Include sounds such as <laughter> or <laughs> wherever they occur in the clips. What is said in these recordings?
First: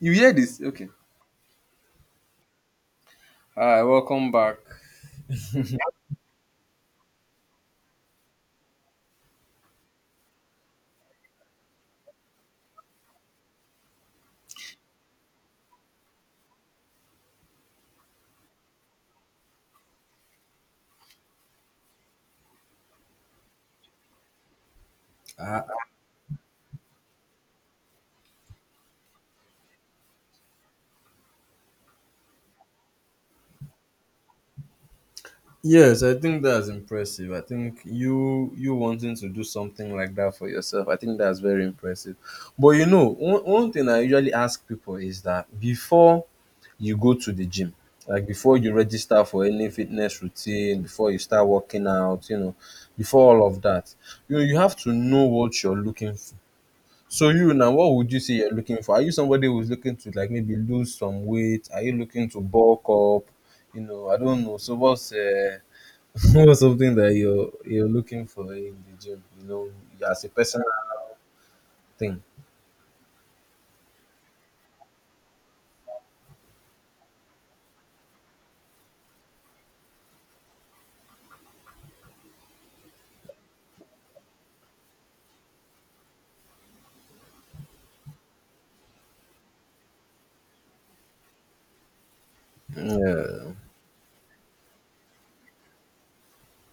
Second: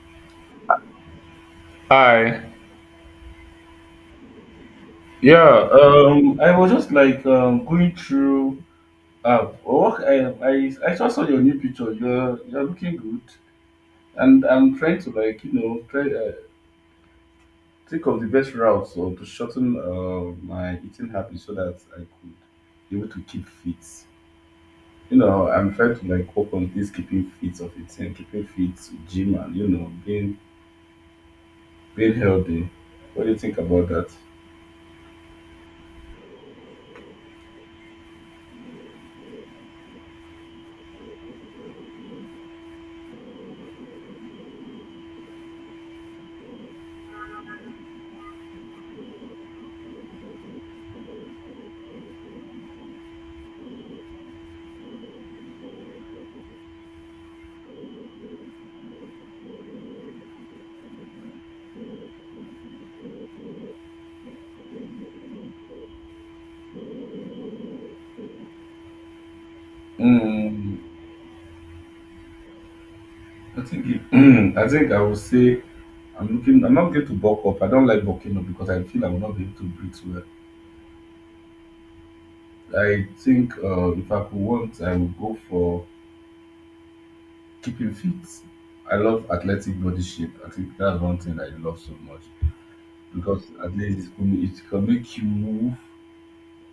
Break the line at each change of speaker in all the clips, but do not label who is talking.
You hear this? Okay.
Hi.
Hi, welcome back.
Yeah. I was just like going through Uh. what I just saw your new picture. You're looking good, and I'm trying to like try think of the best route so to shorten my eating habits so that I could be able to keep fit.
Uh,
I'm trying to like work on this keeping fit of it and keeping fit, gym, and being healthy. What do you think about that?
yes, I think that's impressive. I think you wanting to do something like that for yourself. I think that's very impressive. But you know, one thing I usually ask people is that before you go to the gym, like before you register for any fitness routine, before you start working out, you know, before all of that, you know, you have to know what you're looking for. So you now, what would you say you're looking for? Are you somebody who's looking to like maybe lose some weight? Are you looking to bulk up? You know, I don't know. So what's <laughs> what's something that you're looking for in the gym? You know, as a personal
Mm,
thing.
<clears throat> I think I would say I'm looking. I'm not going to bulk up. I don't like bulking up because I feel I will not be able to breathe well. I think if I could want, I would go for keeping fit. I love athletic body shape. I think that's one thing I love so much because
Yeah.
at least it can make you move,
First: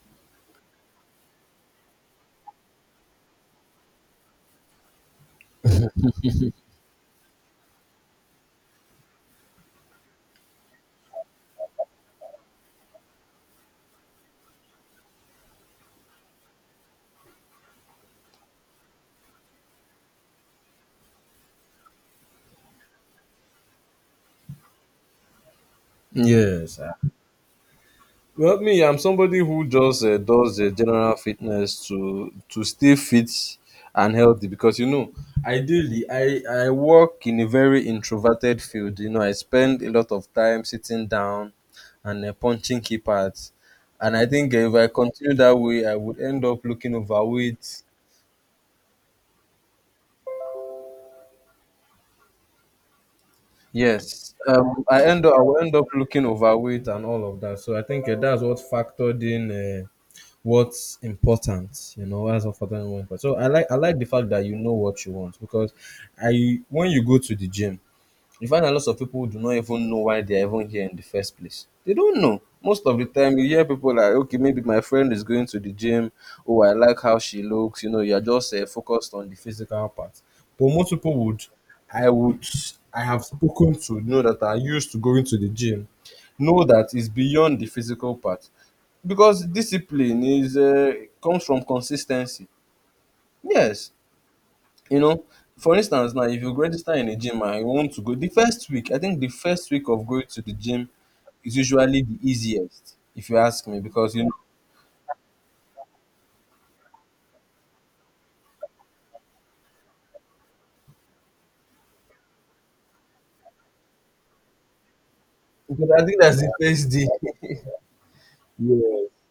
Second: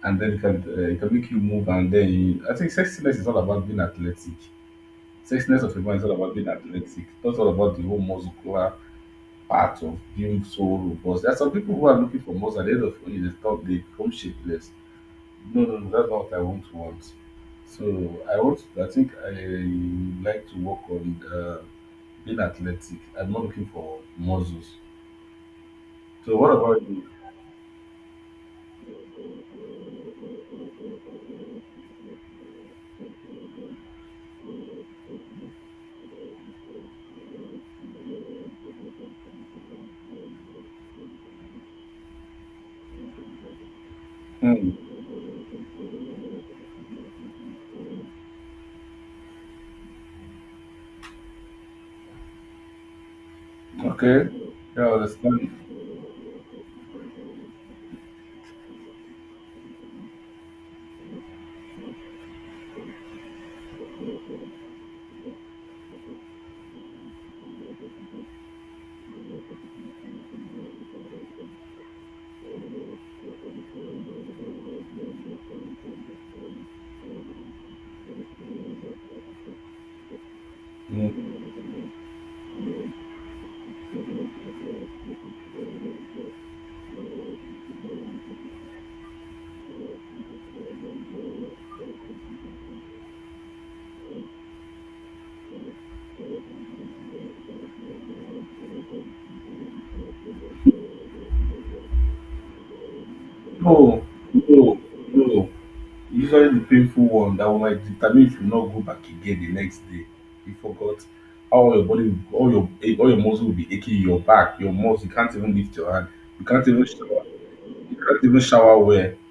and then it can make you move, I think sexiness is all about being athletic. Sexiness of a man is all about being athletic. It's not all about the whole muscular part of being so robust. There are some people who are looking for muscle. At the end of the day, they stop. They become shapeless. No, no, no, that's not what I want to want. So I want. I think I like to work on being athletic. I'm not looking for muscles. So what
Yes.
about you?
Well, me, I'm somebody who just does general fitness to stay fit and healthy because you know, ideally, I work in a very introverted field. You know, I spend a lot of time sitting down and punching keypads, and I think
Hmm.
if I continue that way, I would end up looking overweight.
Okay.
Yes,
Yeah, I
I
understand.
will end up looking overweight and all of that. So I think that's what factored in. What's important, you know, what's important. So I like the fact that you know what you want, because I when you go to the gym you find a lot of people who do not even know why they're even here in the first place. They don't know. Most of the time, you hear people like, okay, maybe my friend is going to the gym. Oh, I like how she looks. You know, you're just focused on the physical part. But
Hmm.
I would, I have spoken to, you know, that are used to going to the gym, know that it's beyond the physical part because discipline is comes from consistency. Yes, you know, for instance, now if you register in a gym and you want to go the first week, I think the first week of going to the gym is usually the easiest, if you ask me,
No,
because you know,
no, no. Usually the painful one that will like determine if you not go back again the next day. You forgot all your body, all your muscles will be aching. Your back, your muscles. You can't even lift
Because
your
I
hand.
think that's
You
the
can't even
first day.
shower. You can't even shower well.
Yes,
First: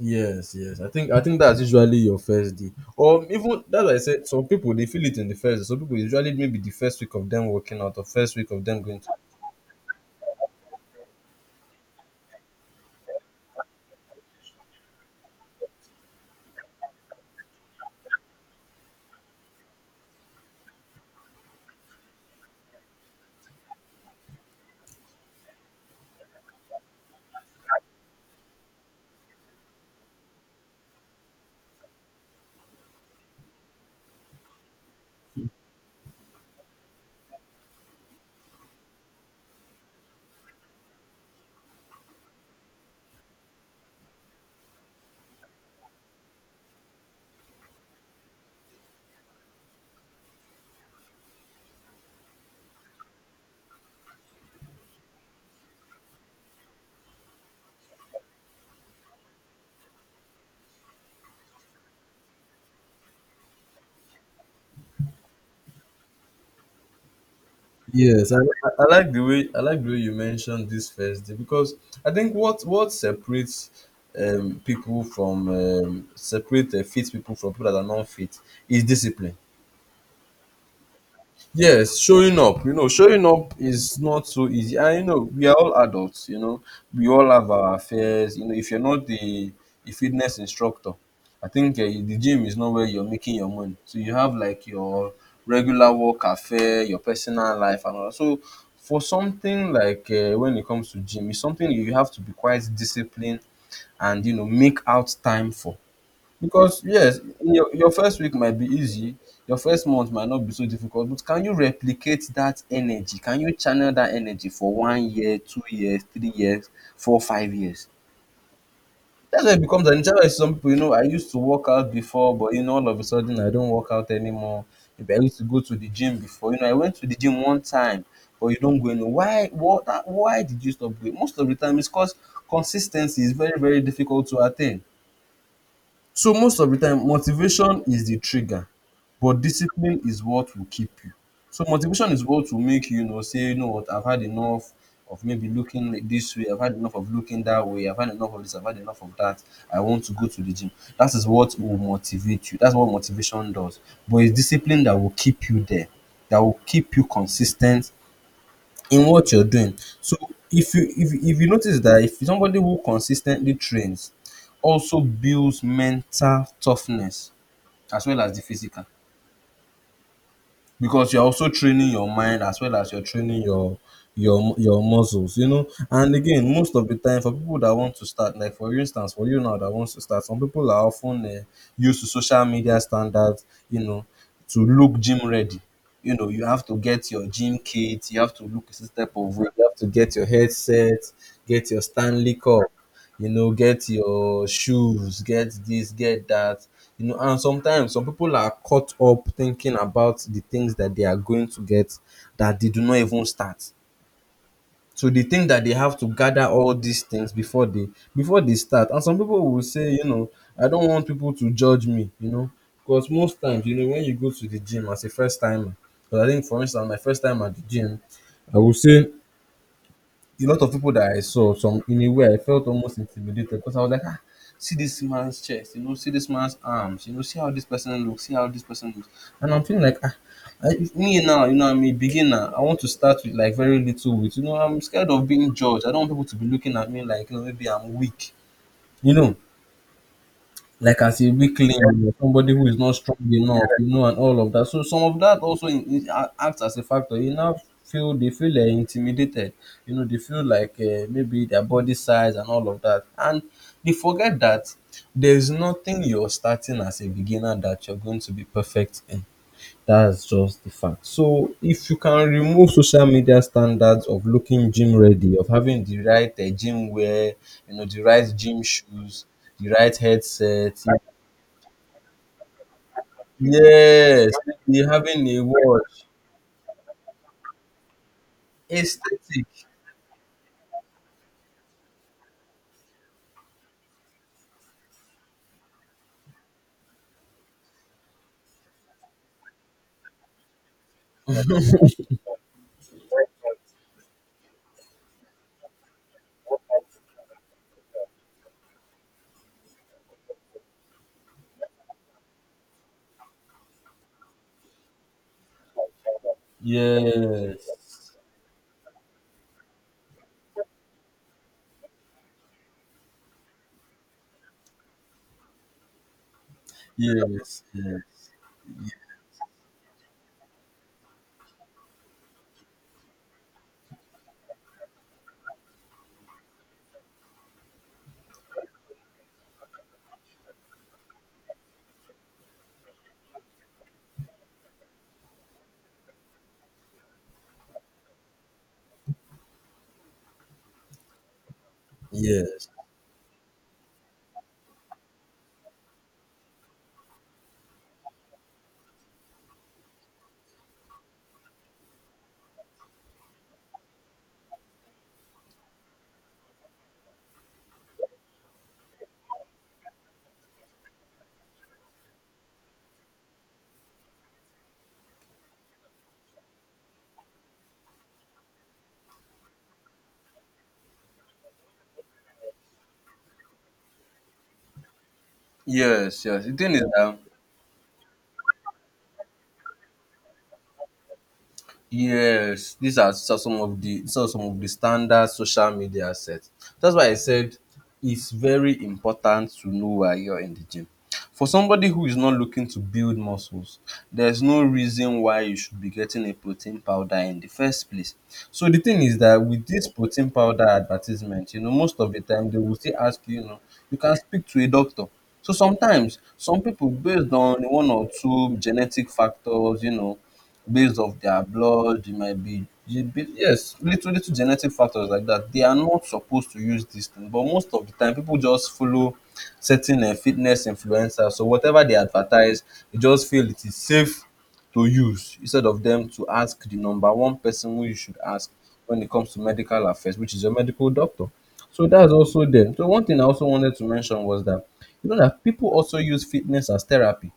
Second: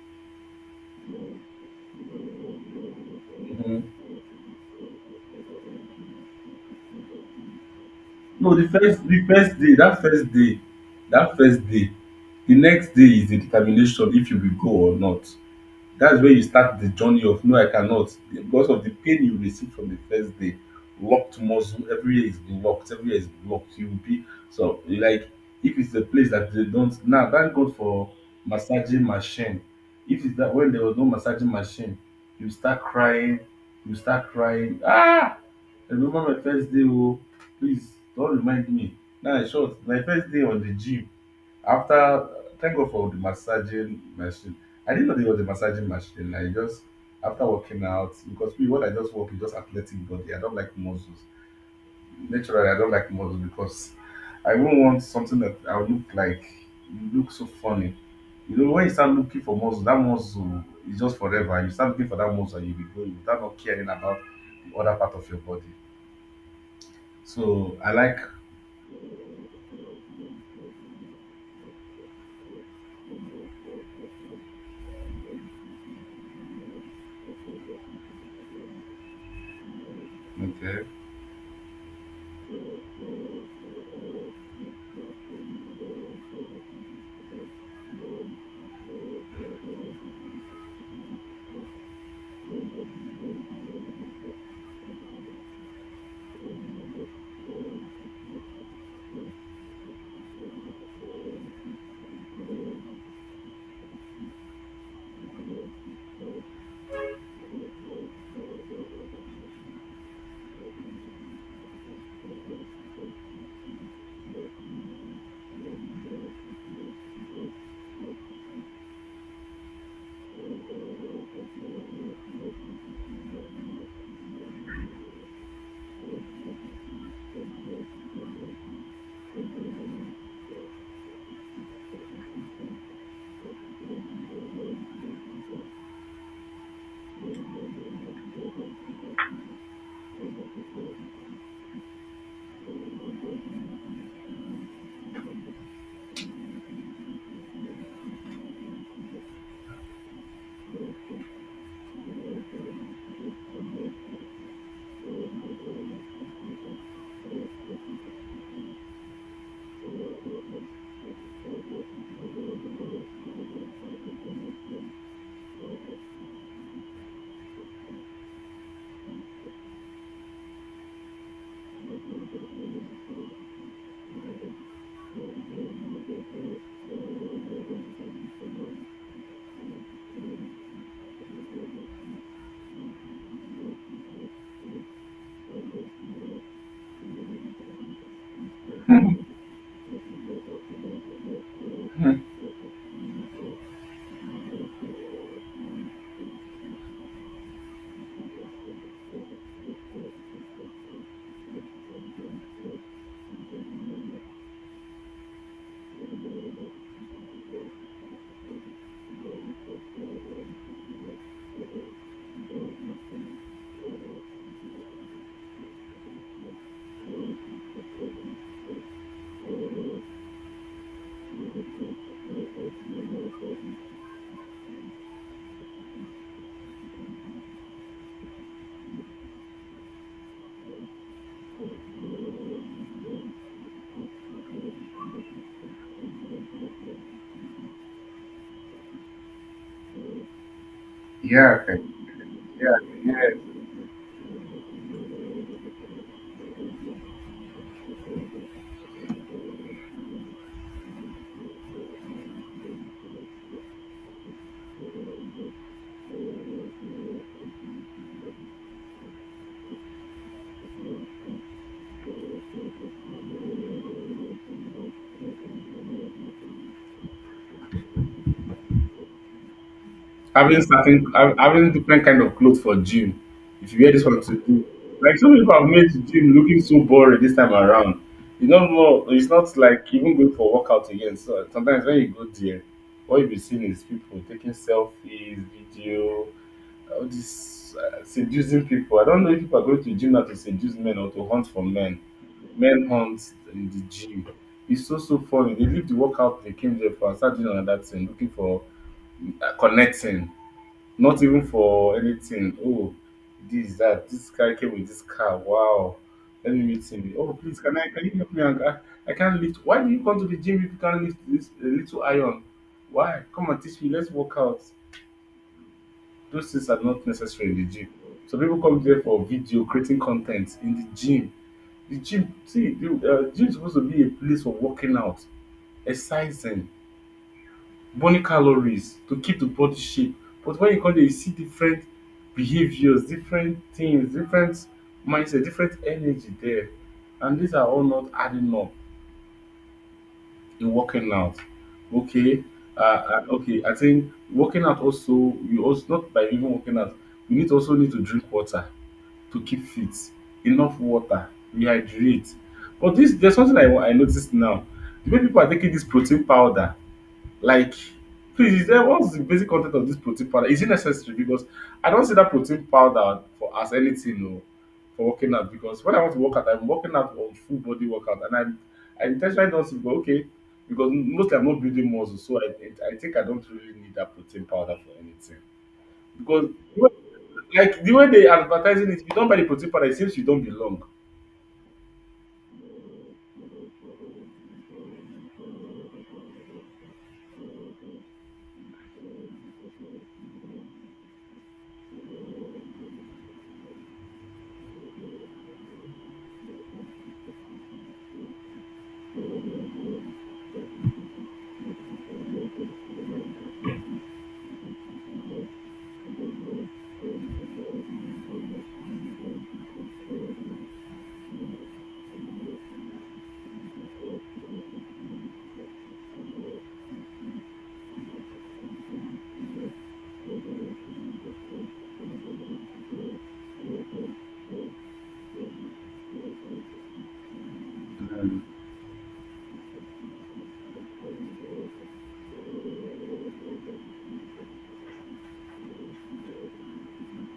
yes. I think that's usually your first day, or even that's
Mhm.
why I said some people they feel it in the first day. Some people usually maybe the first week of them working out, or first week
No,
of them going to.
the first day, that first day, that first day, the next day is the determination if you will go or not. That's where you start the journey of no, I cannot because of the pain you receive from the first day. Locked muscle, everywhere is locked, everywhere is blocked. You will be so like if it's a place that they don't now thank God for massaging machine. If it's that when there was no massaging machine, you start crying, you start crying. Ah, I remember my first day. Oh, please don't remind me. Now in short, my first day on the gym after thank God for the massaging machine. I didn't know there was a massaging machine. I just after working out because me what I just work is just athletic body, I don't like muscles. Naturally I don't like muscles because I won't want something that I will look so funny. When you start looking for muscle, that muscle is just forever. You start looking for that muscle and you be going without not caring about the other part of your body. So I like
Yes, I like the way, I like the way you mentioned this first day, because I think what separates people from separate fit people from people that are not fit is discipline.
okay. <laughs>
Yes, showing up, you know, showing up is not so easy. And you know, we are all adults, you know, we all have our affairs. You know, if you're not the fitness instructor, I think the gym is not where you're making your money. So you have like your regular work affair, your personal life, and all that. So for something like when it comes to gym, it's something you have to be quite disciplined and you know make out time for. Because yes, your first week might be easy, your first month might not be so difficult, but can you replicate that energy? Can you channel that energy for one year, 2 years, 3 years, four, 5 years? That's why it becomes an issue. Some people, you know, I used to work out before, but you know, all of a sudden I don't work out anymore. Maybe I used to go to the gym before. You know, I went to the gym one time, but you don't go anywhere. Why? What? Why did you stop going? Most of the time, it's because consistency is very, very difficult to attain. So most of the time, motivation is the trigger, but discipline is what will keep you. So motivation is what will make you, you know, say, you know what, I've had enough of maybe looking like this way, I've had enough of looking that way, I've had enough of this, I've had enough of that. I want to go to the gym. That is what will motivate you. That's what motivation does. But it's discipline that will keep you there, that will keep you consistent, in what you're doing. So if you notice that if somebody who consistently trains also builds mental toughness as well as the physical, because you're also training your mind as well as you're training your muscles, you know. And again, most of the time for people that want to start, like for instance for you now that wants to start, some people are often used to social media standards, you know, to look gym ready. You know, you have to get your gym kit, you have to look this type of way, you have to get your headset, get your
Hmm.
Stanley cup, you know, get your shoes, get this, get that, you know. And sometimes some people are caught up thinking about the things that they are going to get that they do not even start. So they think that they have to gather all these things before they start. And some people will say, you know, I don't want people to judge me, you know, because most times, you know, when you go to the gym as a first timer, because I think for instance, my first time at the gym, I will say a lot of people that I saw, some in a way I felt almost intimidated because I was like, ah, see this man's chest, you know, see this man's arms, you know, see how this person looks, see how this person looks. And I'm feeling like ah, if me now, you know, I'm a beginner. I want to start with like very little with, you know, I'm scared of being judged. I don't want people to be looking at me like, you know, maybe I'm weak. You know, like as a
Yeah,
weakling
okay.
or somebody who
Yeah,
is not strong
yeah.
enough, you know, and all of that. So some of that also acts as a factor. You now feel, they feel intimidated. You know, they feel like maybe their body size and all of that, and they forget that there's nothing you're starting as a beginner that you're going to be perfect in. That's just the fact. So if you can remove social media standards of looking gym ready, of having the right gym wear, you know, the right gym shoes, the right
having
headset,
certain hav- having different kind of clothes for gym. If you wear this one to
Yes,
gym,
maybe
like
having
some
a
people have made
watch.
gym looking so boring this time around. It's not more. It's
Aesthetic.
not like even going for workout again. So sometimes when you go there, what you'll be seeing is people taking selfies, video, all this seducing people. I don't know if people are going to gym now to seduce men or to hunt for men. Men hunt in the gym. It's so so funny. They leave the workout they came there for and start doing another thing, looking for connecting, not even for anything. Oh, this guy came with this car. Wow, let me meet him. Oh, please can you
Yes.
help me? I can't lift. Why do you come to the gym if you can't lift this a little iron? Why? Come and teach me. Let's work out. Those things are not necessary in
Yes.
the gym.
Yes.
So people come there for video creating content in the gym. The gym, see, the gym is supposed to be a place for working out, exercising, burning calories to keep the body shape. But when you come there, you see different behaviors, different things, different mindset, different energy there. And these are all not adding up in working out. Okay.
Yes.
Okay, I think working out also, you also not by even working out, you need also need to drink water. To keep fit, enough water, rehydrate. But this there's something I noticed now. The way people are taking this protein powder, like please, is there what's the basic content of this protein powder? Is it necessary? Because I don't see that protein powder for as anything no, for working out. Because when I want to work out, I'm working out on full body workout, and I intentionally don't see but okay. Because mostly I'm not building muscle, so I think I don't really need that protein powder for anything.
Yes. Yes.
Because
The thing is that
like the way they advertising it, if you don't buy the protein powder, it seems you don't belong.
Yes, these are some of the, these are some of the standard social media sets. That's why I said it's very important to know why you're in the gym. For somebody who is not looking to build muscles, there's no reason why you should be getting a protein powder in the first place. So the thing is that with this protein powder advertisement, you know, most of the time they will still ask you, you know, you can speak to a doctor. So sometimes some people based on one or two genetic factors, you know, based off their blood, it might be it be yes, little genetic factors like that. They are not supposed to use this thing, but most of the time people just follow certain fitness influencers. So whatever they advertise, they just feel it is safe to use instead of them to ask the number one person who you should ask when it comes to medical affairs, which is your medical doctor. So that's also there. So one thing I also wanted to mention was that you know that people also use fitness as therapy.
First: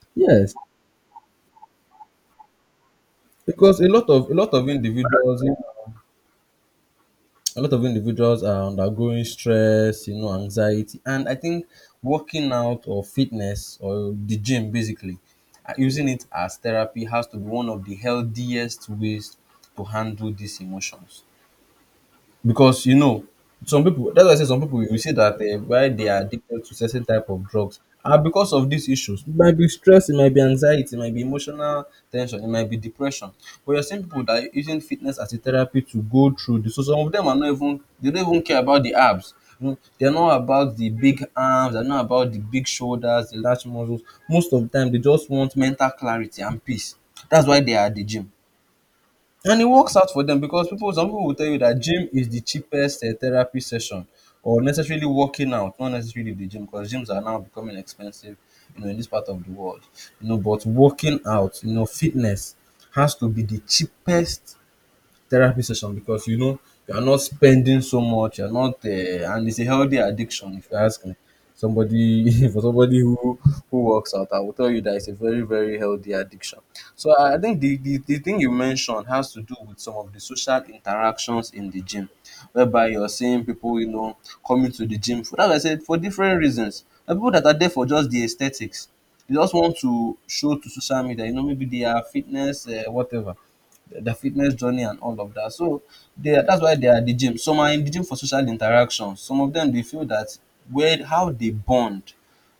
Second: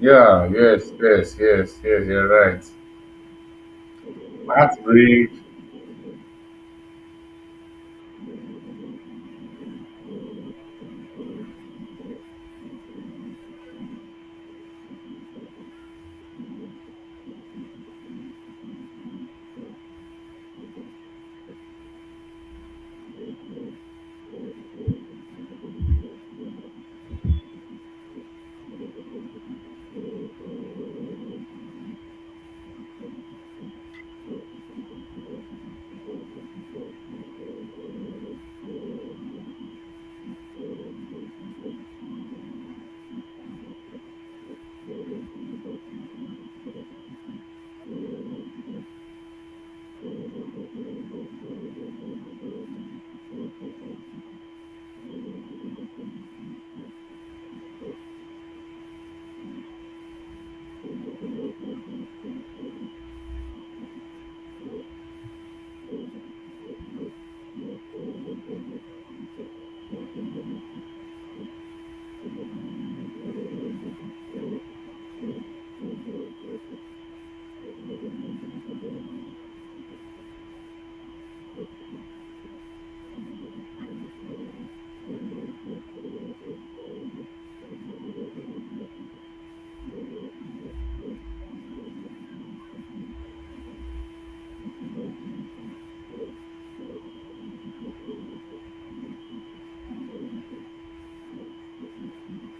Yeah,
Yes,
yes, yes, yes, yes, you're right.
because a lot of a lot of
Heartbreak.
individuals a lot of individuals are undergoing stress, you know, anxiety, and I think working out or fitness or the gym basically using it as therapy has to be one of the healthiest ways to handle these emotions. Because you know, some people, that's why I say some people, you see that why they are addicted to certain type of drugs are because of these issues. It might be stress, it might be anxiety, it might be emotional tension, it might be depression, but you're seeing people that are using fitness as a therapy to go through this. So some of them are not even, they don't even care about the abs, you know, they're not about the big arms, they're not about the big shoulders, the large muscles. Most of the time they just want mental clarity and peace. That's why they are at the gym, and it works out for them. Because people, some people will tell you that gym is the cheapest therapy session, or necessarily working out, not necessarily the gym, because gyms are now becoming expensive, you know, in this part of the world. You know, but working out, you know, fitness has to be the cheapest therapy session, because you know, you are not spending so much. You're not, and it's a healthy addiction if you ask me. Somebody <laughs> for somebody who works out, I will tell you that it's a very very healthy addiction. So I think the thing you mentioned has to do with some of the social interactions in the gym, whereby you're seeing people, you know, coming to the gym for that. I said for different reasons. There are people that are there for just the aesthetics. They just want to show to social media, you know, maybe they are fitness, whatever, their fitness journey and all of that. So they are, that's why they are at the gym. Some are in the gym for social interaction. Some of them they feel that where how they bond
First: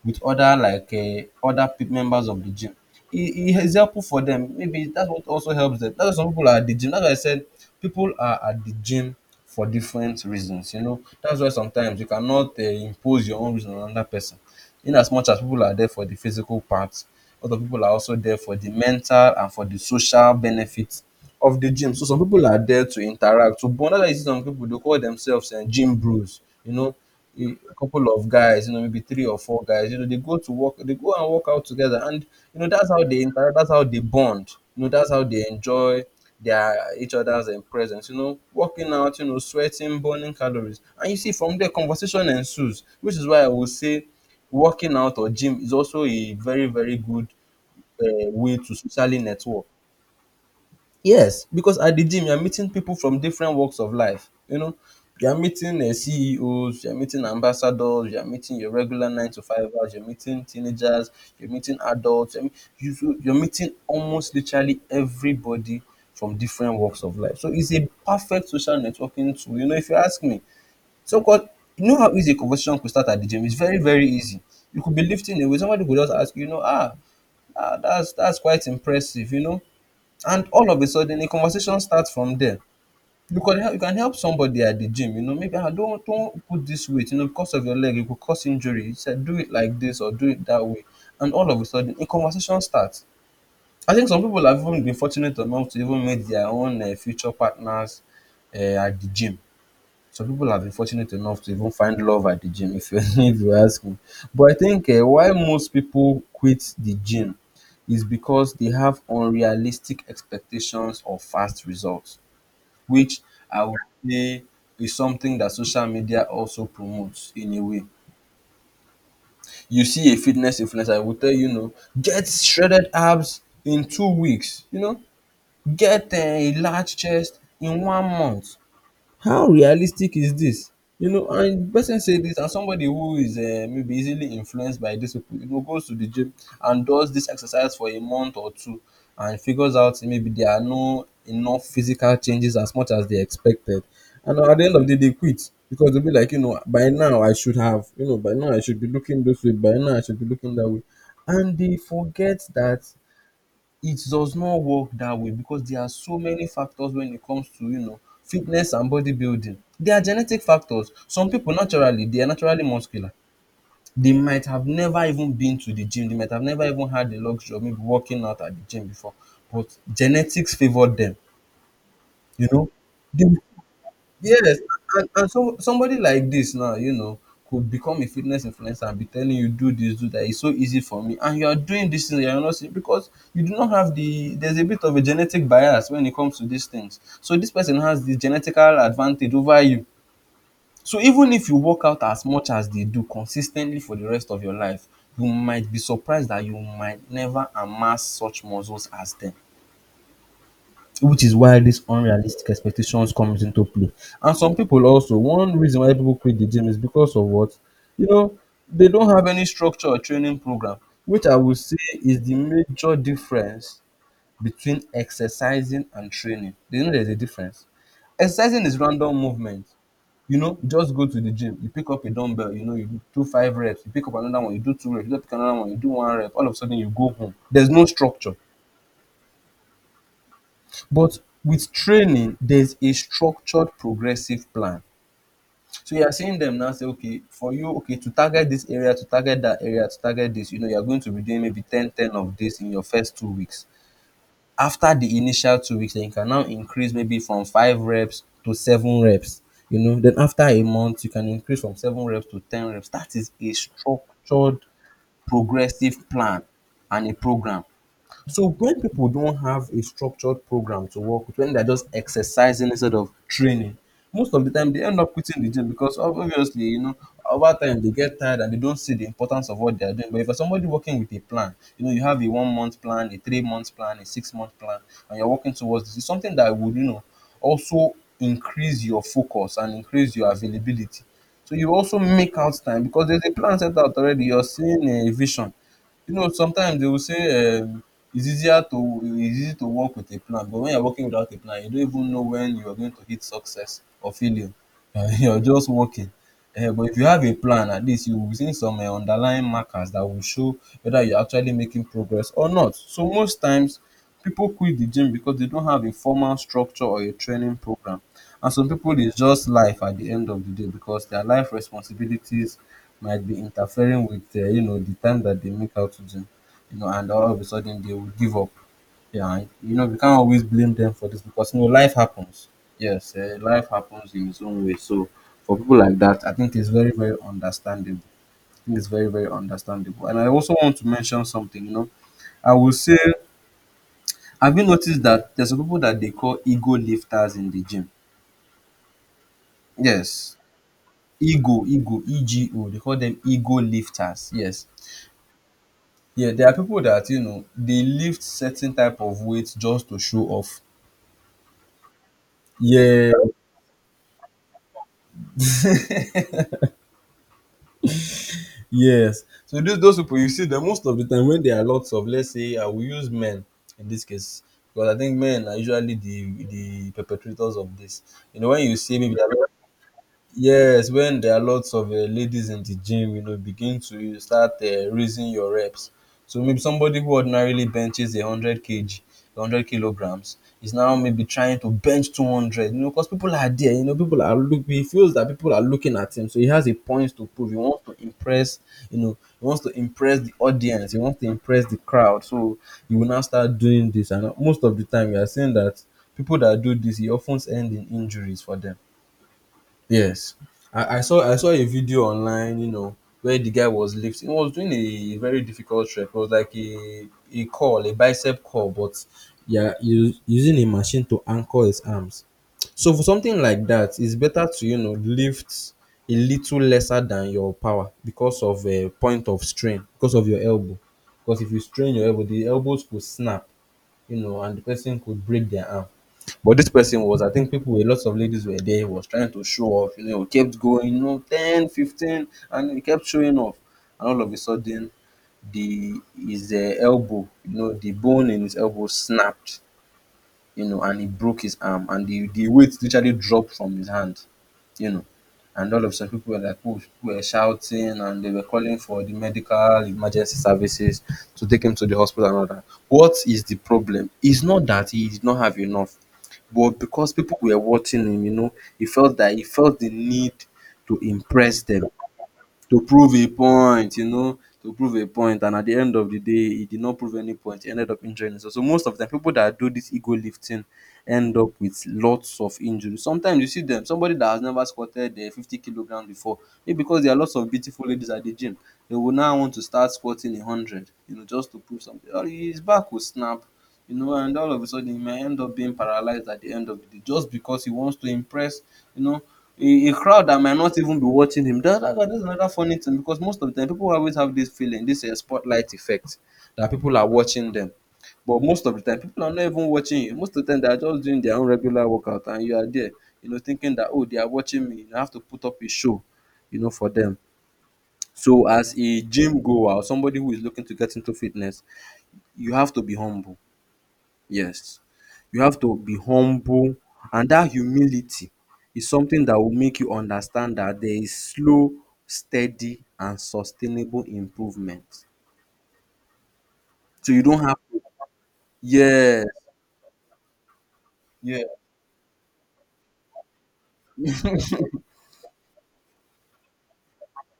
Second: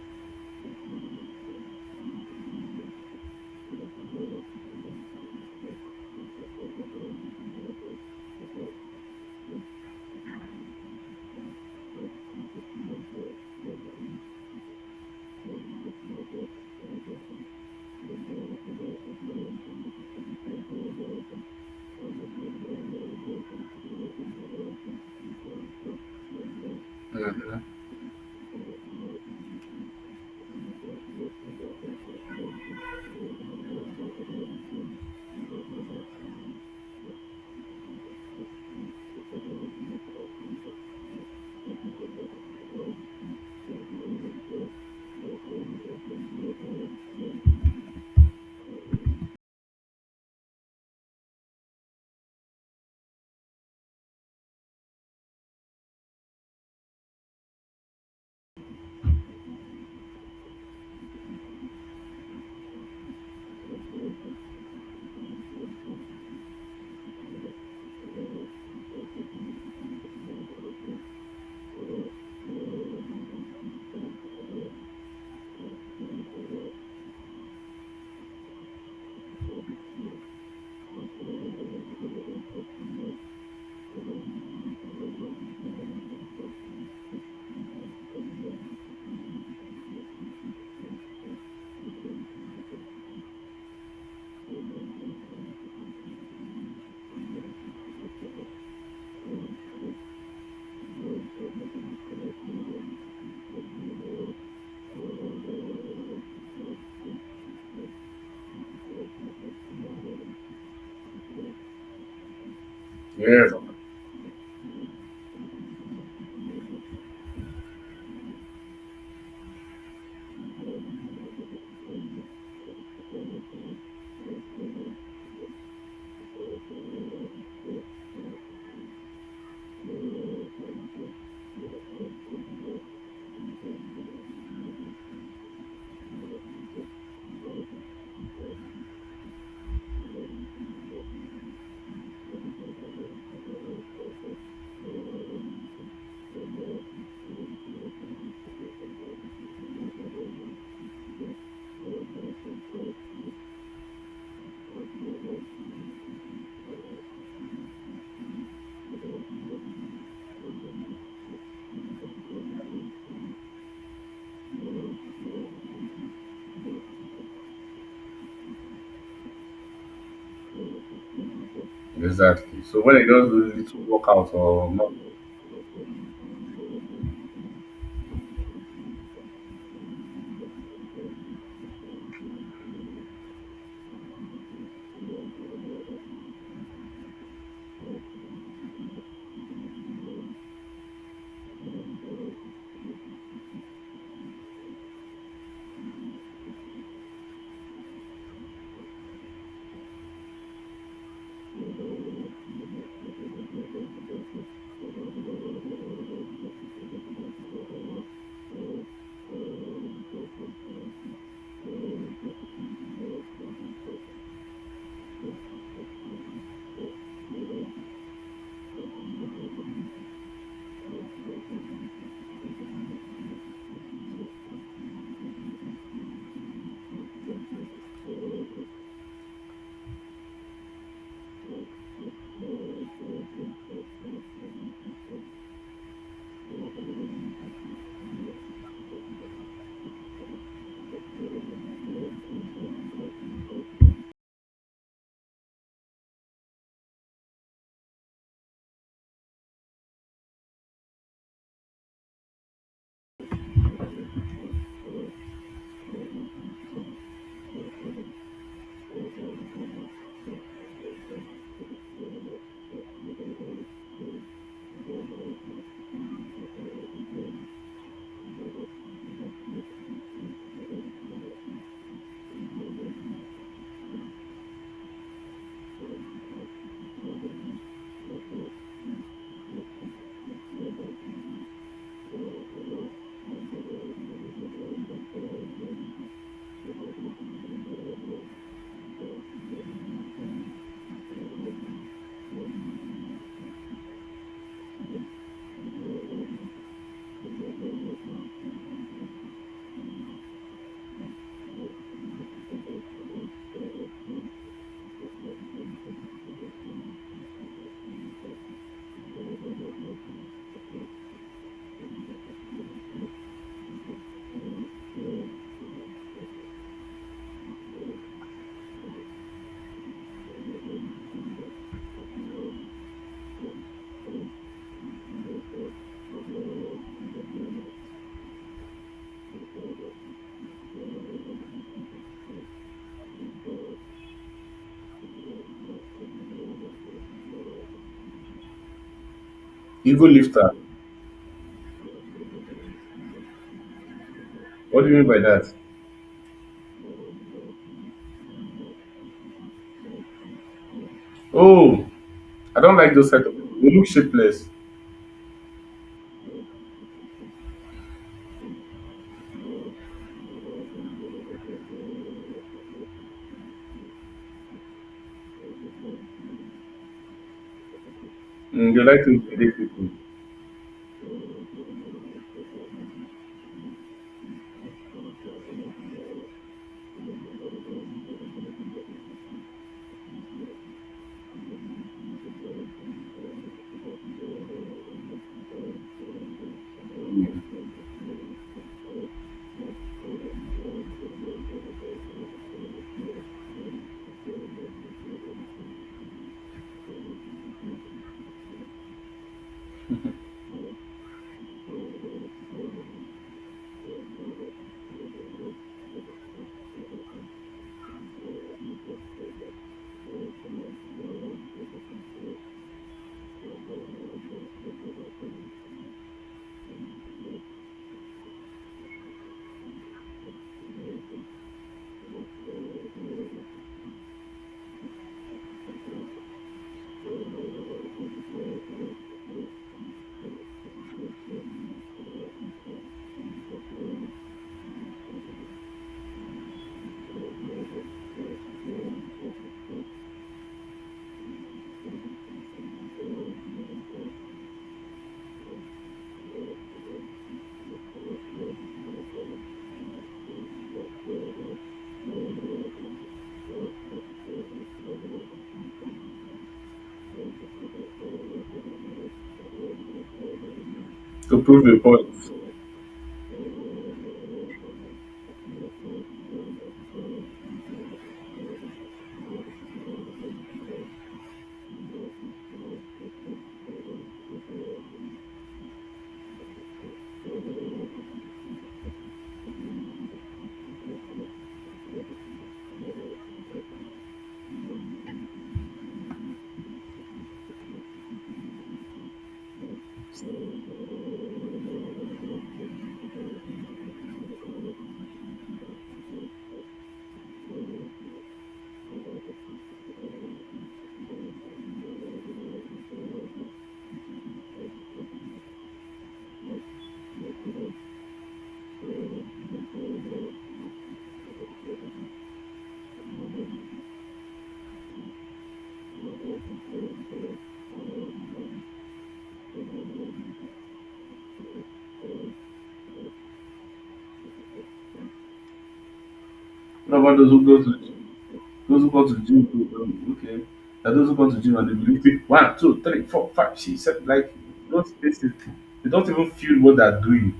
with other, like other members of the gym. It's helpful for them. Maybe that's what also helps them. That's why some people are at the gym. That's why I said people are at the gym for different reasons. You know, that's why sometimes you cannot impose your own reason on another person. In as much as people are there for the physical part, other people are also there for the mental and for the social benefits of the gym. So some people are there to interact, to bond. That's why you see some people they call themselves gym bros. You know,
Mm.
a couple of guys, you know, maybe three or four guys, you know, they go to work, they go and work out together, and you know that's how they interact, that's how they bond, you know, that's how they enjoy their each other's presence, you know, working out, you know, sweating, burning calories, and you see from there conversation ensues, which is why I would say working out or gym is also a very very good way to socially network. Yes, because at the gym, you're meeting people from different walks of life. You know, you're meeting CEOs, you're meeting ambassadors, you're meeting your regular nine to fivers, you're meeting teenagers, you're meeting adults, you're, you, so you're meeting almost literally everybody from different walks of life. So it's a perfect social networking tool. You know, if you ask me, so called, you know how easy a conversation could start at the gym? It's very, very easy. You could be lifting away, somebody could just ask you, you know, ah, ah, that's quite impressive, you know. And all of a sudden, a conversation starts from there. You can help somebody at the gym, you know, maybe I don't put this weight, you know, because of your leg, it could cause injury. You said do it like this or do it that way. And all of a sudden, a conversation starts. I think some people have even been fortunate enough to even meet their own future partners at the gym. Some people have been fortunate enough to even find love at the gym, if you <laughs> if you ask me. But I think why most people quit the gym is because they have unrealistic expectations of fast results, which
Yes,
I would say is something that social media also promotes in a way. You see a fitness influencer will tell you, you know, get shredded abs in 2 weeks, you know, get a large chest in 1 month. How realistic is this? You know, and the person say this, and somebody who is maybe easily influenced by this people, you know, goes to the gym and does this exercise for a month or two, and figures out maybe there are no enough physical changes as much as they expected. And at the end of the day, they quit, because they'll be like, you know, by now I should have, you know, by now I should be looking this way, by now I should be looking that way. And they forget that it does not work that way, because there are so many factors when it comes to, you know, fitness and bodybuilding. There are genetic factors. Some people naturally, they are naturally muscular. They might have never even been to the gym. They might have never even had the luxury of maybe working out at the gym before. But genetics favored them, you
exactly.
know.
So when they
They
just do little workout
Yes,
or not,
and so somebody like this now, you know, could become a fitness influencer and be telling you do this, do that. It's so easy for me, and you are doing this thing, you are not seeing, because you do not have the. There's a bit of a genetic bias when it comes to these things. So this person has the genetical advantage over you. So even if you work out as much as they do consistently for the rest of your life, you might be surprised that you might never amass such muscles as them, which is why these unrealistic expectations comes into play. And some people also, one reason why people quit the gym is because of what? You know, they don't have any structure or training program, which I would say is the major difference between exercising and training. Do you know there's a difference? Exercising is random movement. You know, you just go to the gym, you pick up a dumbbell, you know, you do two five reps, you pick up another one, you do two reps, you just pick another one, you do one rep, all of a sudden you go home. There's no structure. But with training, there's a structured progressive plan. So you are seeing them now say, okay, for you, okay, to target this area, to target that area, to target this, you know, you're going to be doing maybe 10, 10 of this in your first 2 weeks. After the initial 2 weeks, then you can now increase maybe from five reps to seven reps. You know, then after a month, you can increase from seven reps to 10 reps. That is a structured progressive plan and a program. So when people don't have a structured program to work with, when they're just exercising instead of training, most of the time they end up quitting the gym because obviously, you know, over time they get tired and they don't see the importance of what they're doing. But if you're somebody working with a plan, you know, you have a 1 month plan, a 3 month plan, a 6 month plan, and you're working towards this, it's something that would, you know, also increase your focus and increase your availability. So you also make out time because there's a plan set out already. You're seeing a vision. You know, sometimes they will say it's easy to work with a plan, but when you're working without a plan, you don't even know when you're going to hit success or failure. <laughs> You're just working. Eh, but if you have a plan, at least you will be seeing some underlying markers that will show whether you're actually making progress or not. So most times, people quit the gym because they don't have a formal structure or a training program. And some people, it's just life at the end of the day, because their life responsibilities might be interfering with you know the time that they make out to him, you know, and all of a sudden they will give up. Yeah, and, you know, we can't always blame them for this, because you know life happens. Yes, life happens in its own way. So for people like that, I think it's very very understandable. I think it's very very understandable. And I also want to mention something. You know, I will say, have you noticed that there's some people that they call ego lifters in the gym?
ego
Yes.
lifter,
Ego, ego, ego. They call them ego lifters. Yes.
what do you mean by that?
Yeah, there are people that you know they lift certain type of weight just to show off.
Oh, I don't like those
Yeah,
type of people. They look shapeless.
yes. So those people you see them most of the time when there are lots of, let's say I will use men in this case because I think men are usually the perpetrators of this. You know when you
Mm, they
see
like to
maybe
intimidate people
Yes, when there are lots of ladies in the gym, you know, begin to start raising your reps. So maybe somebody who ordinarily benches 100 kg, 100 kilograms, is now maybe trying to bench 200. You know, because people are there. You know, people are look. He feels that people are looking at him, so he has a point to prove. He wants to impress. You know, he wants to impress the audience. He wants to impress the crowd. So he will now start doing this, and most of the time, you are seeing that people that do this, he often end in injuries for them. Yes, I saw a video online, you know, where the guy was lifting. He was doing a very difficult trek. It was like a call, a bicep call, but yeah, you using a machine to anchor his arms. So for something like that, it's better to, you know, lift a little lesser than your power because of a point of strain, because of your elbow. Because if you strain your elbow, the elbows could snap, you know, and the person could break their arm. But this person was, I think people, a lot of ladies were there. He was trying to show off, you know, kept going, you know, 10, 15, and he kept showing off. And all of a sudden, the his elbow, you know, the bone in his elbow snapped, you know, and he broke his arm, and the weight literally dropped from his hand, you know. And all of a sudden, people were like, oh, people were shouting, and they were calling for the medical emergency services to take him to the hospital and all that. What is the problem? It's not that he did not have enough, but because people were watching him, you know, he felt the need to
to
impress
prove a
them,
point.
to prove a point, you know, to prove a point. And at the end of the day, he did not prove any point. He ended up injuring himself. So most of the people that do this ego lifting end up with lots of injuries. Sometimes you see them, somebody that has never squatted 50 kilograms before, maybe because there are lots of beautiful ladies at the gym, they will now want to start squatting 100, you know, just to prove something. Or his back will snap, you know, and all of a sudden he may end up being paralyzed at the end of the day just because he wants to impress, you know, a crowd that might not even be watching him. That's another funny thing because most of the time people always have this feeling, this spotlight effect that people are watching them. But most of the time people are not even watching you. Most of the time they are just doing their own regular workout and you are there, you know, thinking that, oh, they are watching me. You have to put up a show, you know, for them. So as a gym goer or somebody who is looking to get into fitness, you have to be humble. Yes, you have to be humble, and that humility is something that will make you understand that there is slow, steady and sustainable improvement.
What
So
about
you
those
don't
who
have
go to
to,
Those who go to the
yes,
gym, okay. That those who go to the
yes.
gym and they believe it one, two, three, four, five, six, seven. Like those spaces, they don't even feel what they're doing.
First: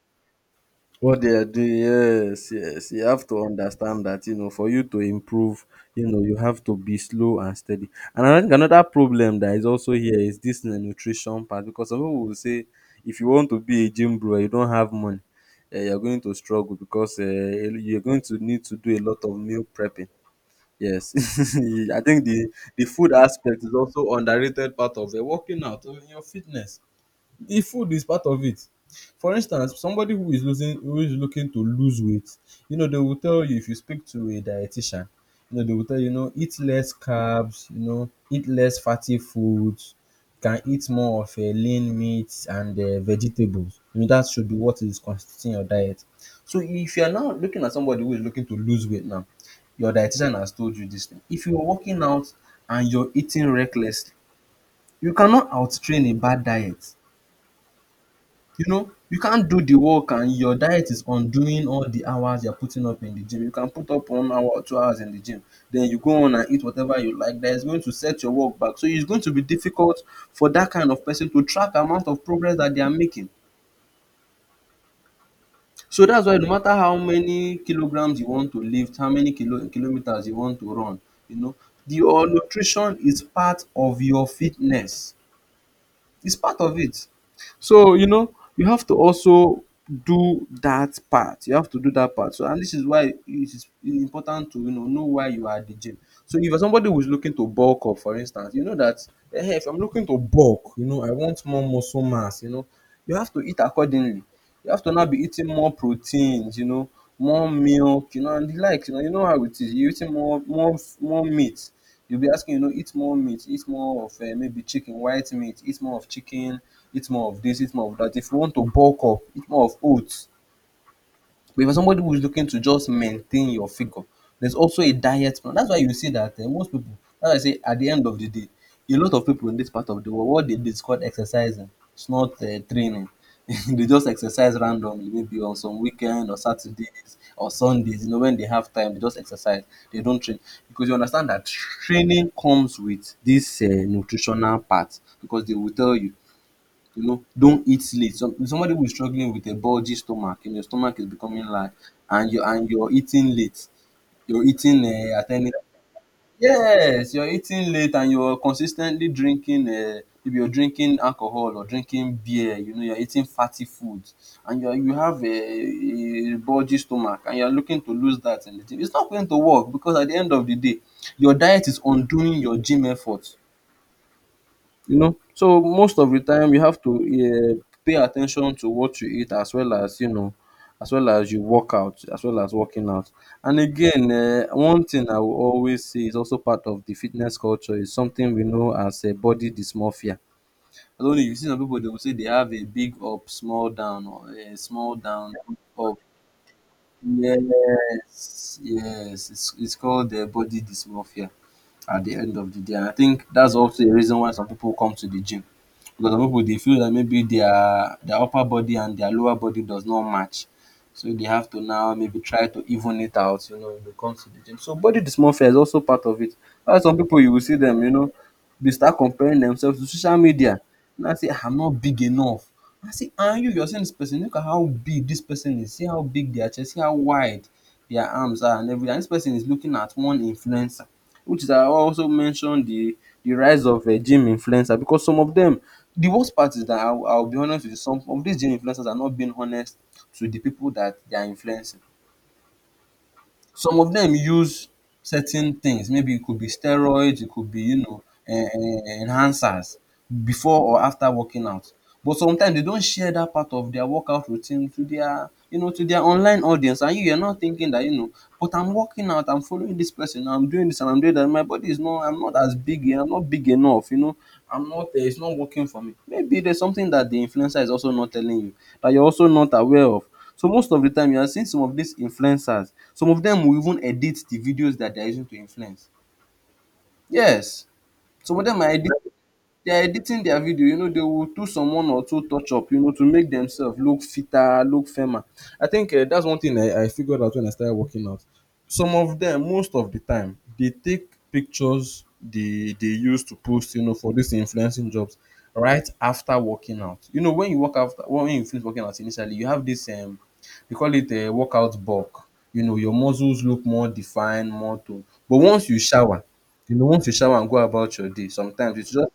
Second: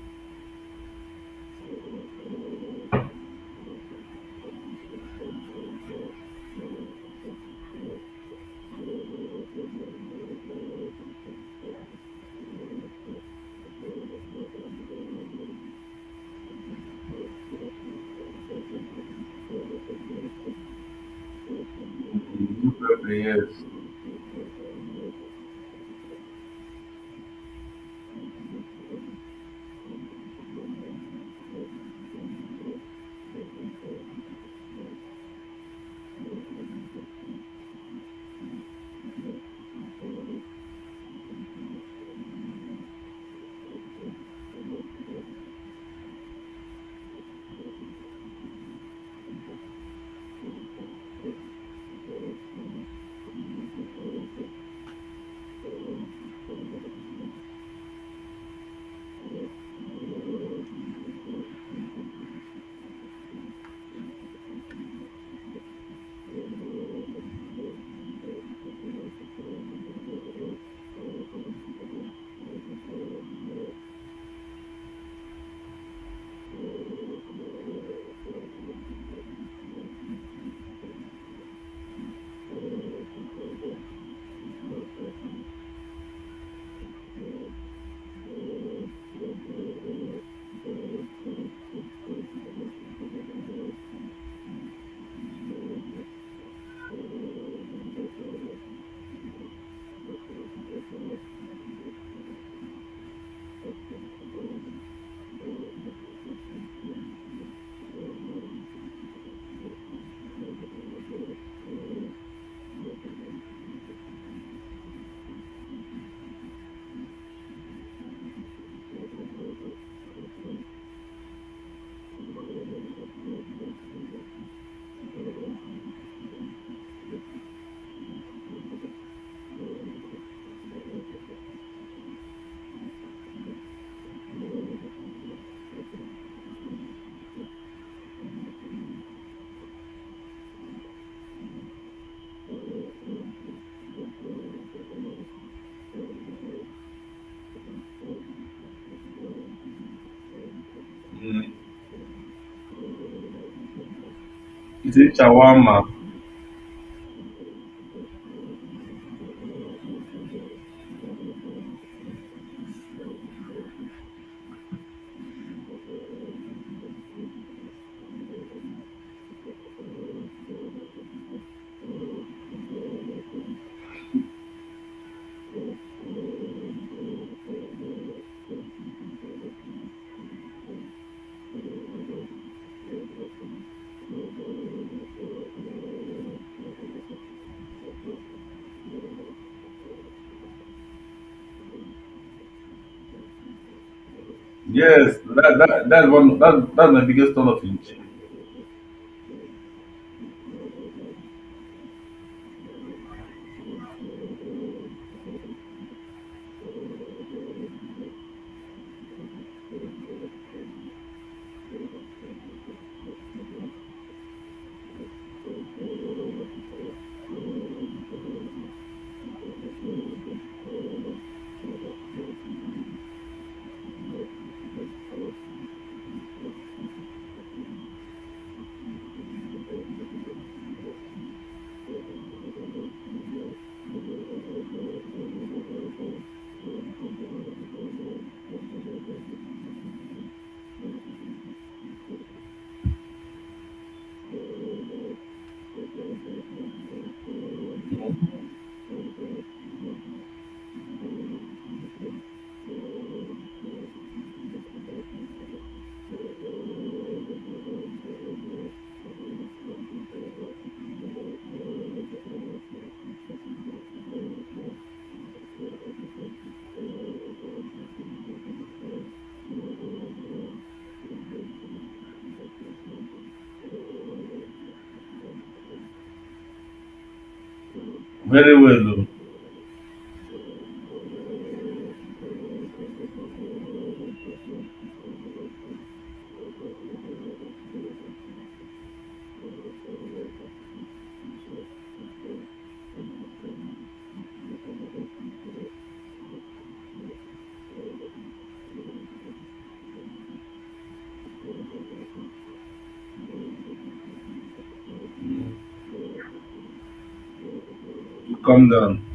What they are doing, yes, yes, you have to understand that, you know, for you to improve, you know, you have to be slow and steady. And I think another problem that is also here is this nutrition part, because some people will say, if you want to be a gym bro and you don't have money, you're going to struggle because you're going to need to do a lot of meal prepping. Yes. <laughs> I think the
Mm,
the
good people.
food aspect is
Yes.
also underrated part of the working out, I mean, your fitness. The food is part of it. For instance, somebody who is losing who is looking to lose weight, you know, they will tell you, if you speak to a dietitian, you know, they will tell you, you know, eat less carbs, you know, eat less fatty foods, can eat more of a lean meat and vegetables. You know, that should be what is constituting your diet. So if you are now looking at somebody who is looking to lose weight now, your dietitian has told you this thing. If you are working out and you're eating recklessly, you cannot out train a bad diet. You know, you can't do the work and your diet is undoing all the hours you're putting up in the gym. You can put up 1 hour or 2 hours in the gym, then you go on and eat whatever you like. That is going to set your work back. So it's going to be difficult for that kind of person to track the amount of progress that they are making. So that's why, no matter how many kilograms you want to lift, how many kilometers you want to run, you know, the your nutrition is part of your fitness. It's part of it. So, you know, you have to also do that part. You have to do that part. So, and this is why it is important to, you know why you are at the gym. So, if you're somebody who is looking to bulk up, for instance, you know that, hey, if I'm looking to bulk, you know, I want more muscle mass, you know, you have to eat accordingly. You have to now be eating more proteins, you know, more milk, you know, and the like. You know how it is. You're eating more, more, more meat. You'll be asking, you know, eat more meat, eat more of maybe chicken, white meat, eat more of chicken, eat more of this, eat more of that. If you want to bulk up, eat more of oats. But if you're somebody who is looking to just maintain your figure, there's also a diet plan. That's why you see that most people, that's why I say at the end of the day, a lot of people in this part of the world, what they do is called exercising. It's not training. <laughs> They just exercise randomly, maybe on some weekend or Saturdays or Sundays, you know, when they have time, they just exercise. They don't train. Because you understand that training comes with this nutritional part. Because they will tell you, you know, don't eat late. So somebody who is struggling with a bulgy stomach and your stomach is becoming
mm,
large, and you're eating late, you're eating
it's a
at any,
shawarma.
yes, you're eating late and you're consistently drinking, if you're drinking alcohol or drinking beer, you know, you're eating fatty foods, and you have a bulgy stomach and you're looking to lose that. And it's not going to work because at the end of the day, your diet is undoing your gym effort. You know, so most of the time you have to, um, pay attention to what you eat as well as, you know, as well as you work out, as well as working out. And again, um, one thing I will always say is also part of the fitness culture is something we know as, um, body dysmorphia. I don't know, you see some people, they will say they have a big up small down, or, um, small
Yes,
down big up.
that's one. That's my biggest turn off in gym.
Yes, yes, it's called, um, body dysmorphia at the end of the day. And I think that's also a reason why some people come to the gym. Because some pipu dey feel that maybe their upper body and their lower body does not match. So they have to now maybe try to even it out, you know, when it comes to the gym. So body dysmorphia is also part of it. Why some people, you will see them, you know, they start comparing themselves to social media. And I say, "Ah, I'm not big enough." I say, "And you, you're seeing this person, look at how big this person is. See how big their chest, see how wide their arms are and everything. And this person is looking at one influencer." Which is, I also mentioned the rise of a gym influencer, because some of them, the worst part is that I will be honest with you, some of these gym influencers are not being honest to the people that they are influencing. Some of them use certain things, maybe it could be steroids, it could be, you know, um, enhancers before or after working out. But sometimes they don't share that part of their workout routine to their, you know, to their online audience, and you're not thinking that, you know, but I'm working out, I'm following this person, I'm doing this and I'm doing that. My body is not I'm not as big, I'm not big enough, you know. I'm not it's not working for me. Maybe there's something that the influencer is also not telling you that you're also not aware of. So most of the time you are seeing some of these influencers, some of them will even edit the videos that they're using to influence. Yes. Some of
Very
them are
well,
edit
though.
They are editing their video, they will do some one or two touch up, to make themselves look fitter, look firmer. I think that's one thing I figured out when I started working out. Some of them, most of the time, they take pictures they use to post, for these influencing jobs right after working out. When you work after when you finish working out initially, you have this they call it a workout bulk. Your muscles look more defined, more toned. But once you shower and go about your day,
You calm
sometimes it's
down.
just,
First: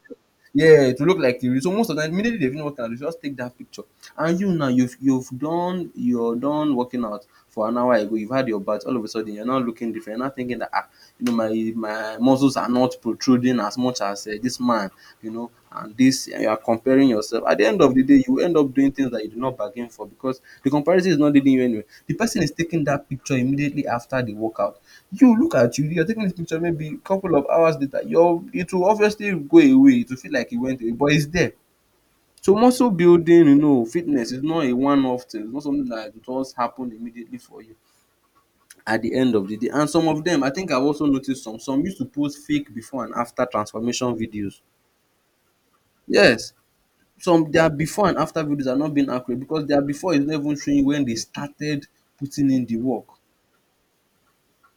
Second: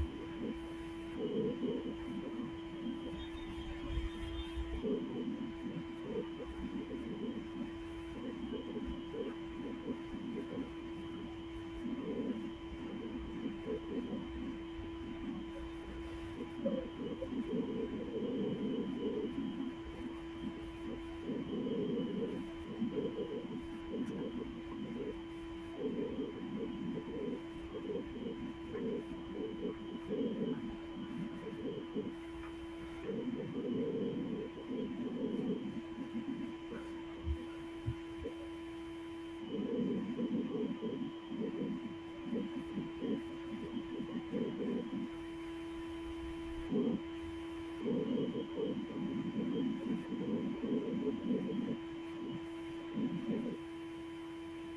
yeah, to look like the real. So most of the time, immediately they finish working out, they just take that picture. And you now, you're done working out for an hour ago. You've had your bath. All of a sudden, you're not looking different. You're not thinking that you know, my my muscles are not protruding as much as this man. And you are comparing yourself. At the end of the day, you end up doing things that you did not bargain for because the comparison is not leading you anywhere. The person is taking that picture immediately after the workout. You look at you're taking this picture maybe a couple of hours later, your it will obviously go away, it will feel like it went away, but it's there. So muscle building, fitness is not a one-off thing. It's not something that just happened immediately for you at the end of the day. And some of them, I think I've also noticed some used to post fake before and after transformation videos. Yes, some Their before and after videos are not being accurate because their before is not even showing when they started putting in the work.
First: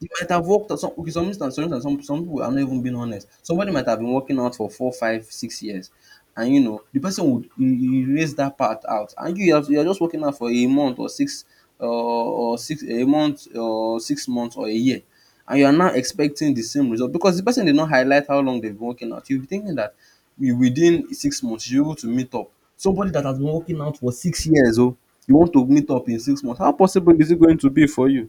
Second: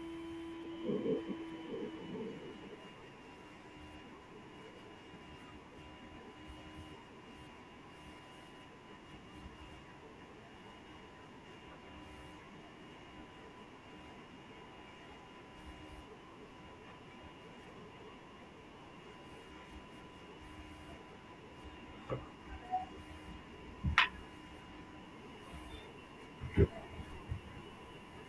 You might have worked at some okay, some instance some instance some people, I'm not even being honest. Somebody might have been working out for 4, 5, 6 years, and you know the person would erase that part out, and you're just working out for a month or 6 months or a year, and you are now expecting the same result because the person did not highlight how long they've been working out. You'll be thinking that you within 6 months you're able to meet up. Somebody that has been working out for 6 years? Oh, you want to meet up in 6 months? How possible is it going to be for you?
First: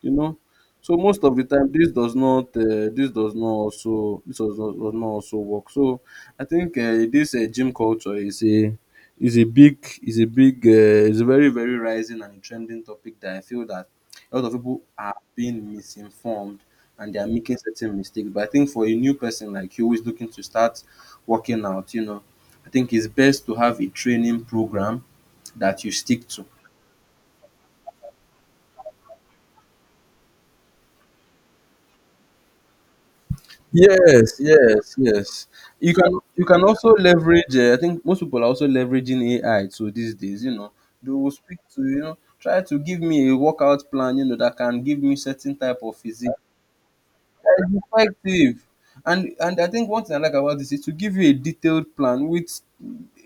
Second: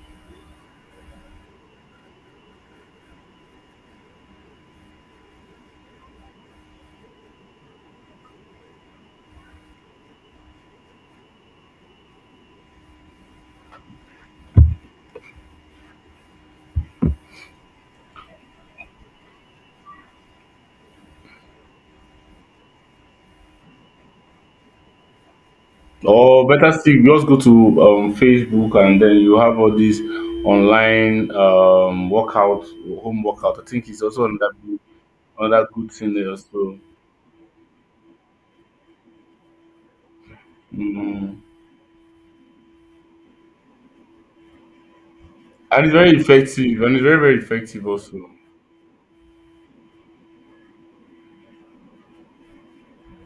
You know So most of the time this does not also work. So I think this gym culture is a big is a very very rising and trending topic that I feel that a lot of people are being misinformed and they are making certain mistakes, but I think for a new person like you who is looking to start working out, I think it's best to have a training program that you stick to.
Or better still, just go to Facebook and then you have all these online workout, home workout. I think it's also
Yes,
another,
yes, yes.
good
You
thing
can
there.
you can
So,
also leverage. I think most people are also leveraging AI. So these days, they will
mm.
speak to, try to give me a workout plan. That can give me certain type
And it's
of
very
physique.
effective, and it's very, very
It's
effective also.
effective, and I think one thing I like about this is to give you a detailed plan with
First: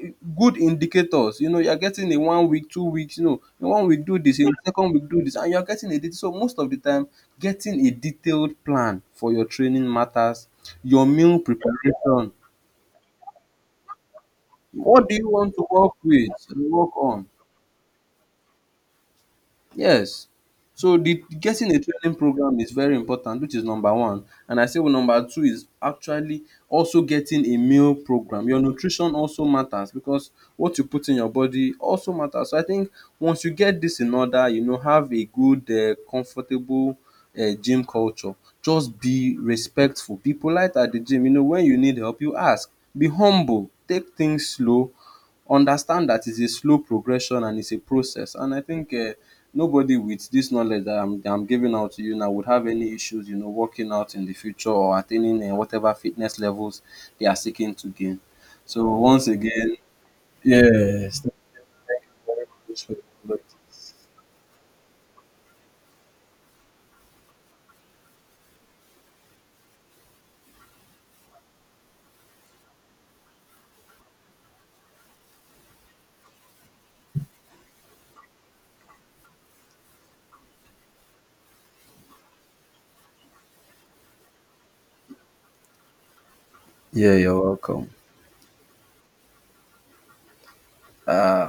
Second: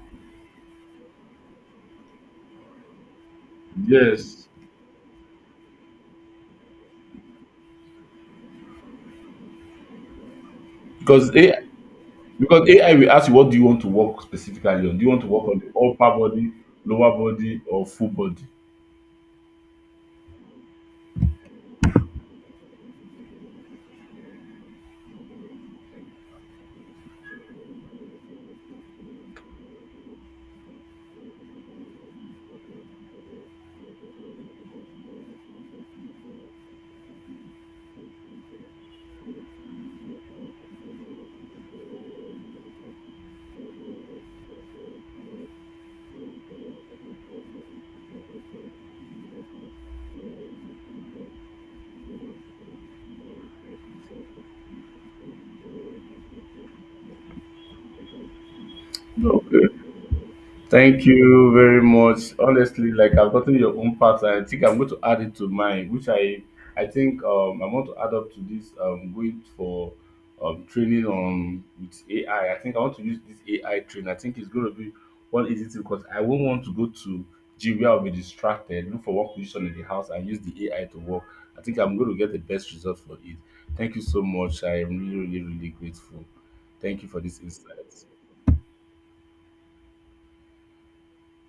eh, good indicators. You're getting a one week, 2 weeks, in one week do this, in
Yes,
the second week do this, and you're getting a det so most of the time getting a detailed plan for your training matters. Your meal
because AI,
preparation.
because AI will ask you what do you want to work specifically on.
What
Do you
do
want to
you
work
want
on
to
the
work
upper
with
body,
and work
lower
on?
body, or full body?
Yes. So the getting a training program is very important, which is number one. And I say, well, number two is actually also getting a meal program. Your nutrition also matters because what you put in your body also matters. So I think once you get this in order, have a good, comfortable gym culture. Just be respectful. Be polite at the gym, when you need help, you ask. Be humble. Take things slow. Understand that it's a slow progression and it's a process. And I think nobody with this knowledge that I'm giving out to you now would have any issues, working out in the future or attaining whatever fitness levels they are seeking to gain. So once
No,
again,
thank
yes, thank
you
you
very much.
very much for
Honestly,
your
like I've
knowledge.
gotten your own part, and I think I'm going to add it to mine, which I want to add up to this going for training on with AI. I think I want to use this AI train. I think it's going to be one easy thing because I won't want to go to gym where I'll be distracted, look for one position in the house, and use the AI to work. I think I'm going to get the best result for it. Thank you so much. I am really, really, really grateful. Thank you
Yeah,
for
you're
this
welcome. Uh,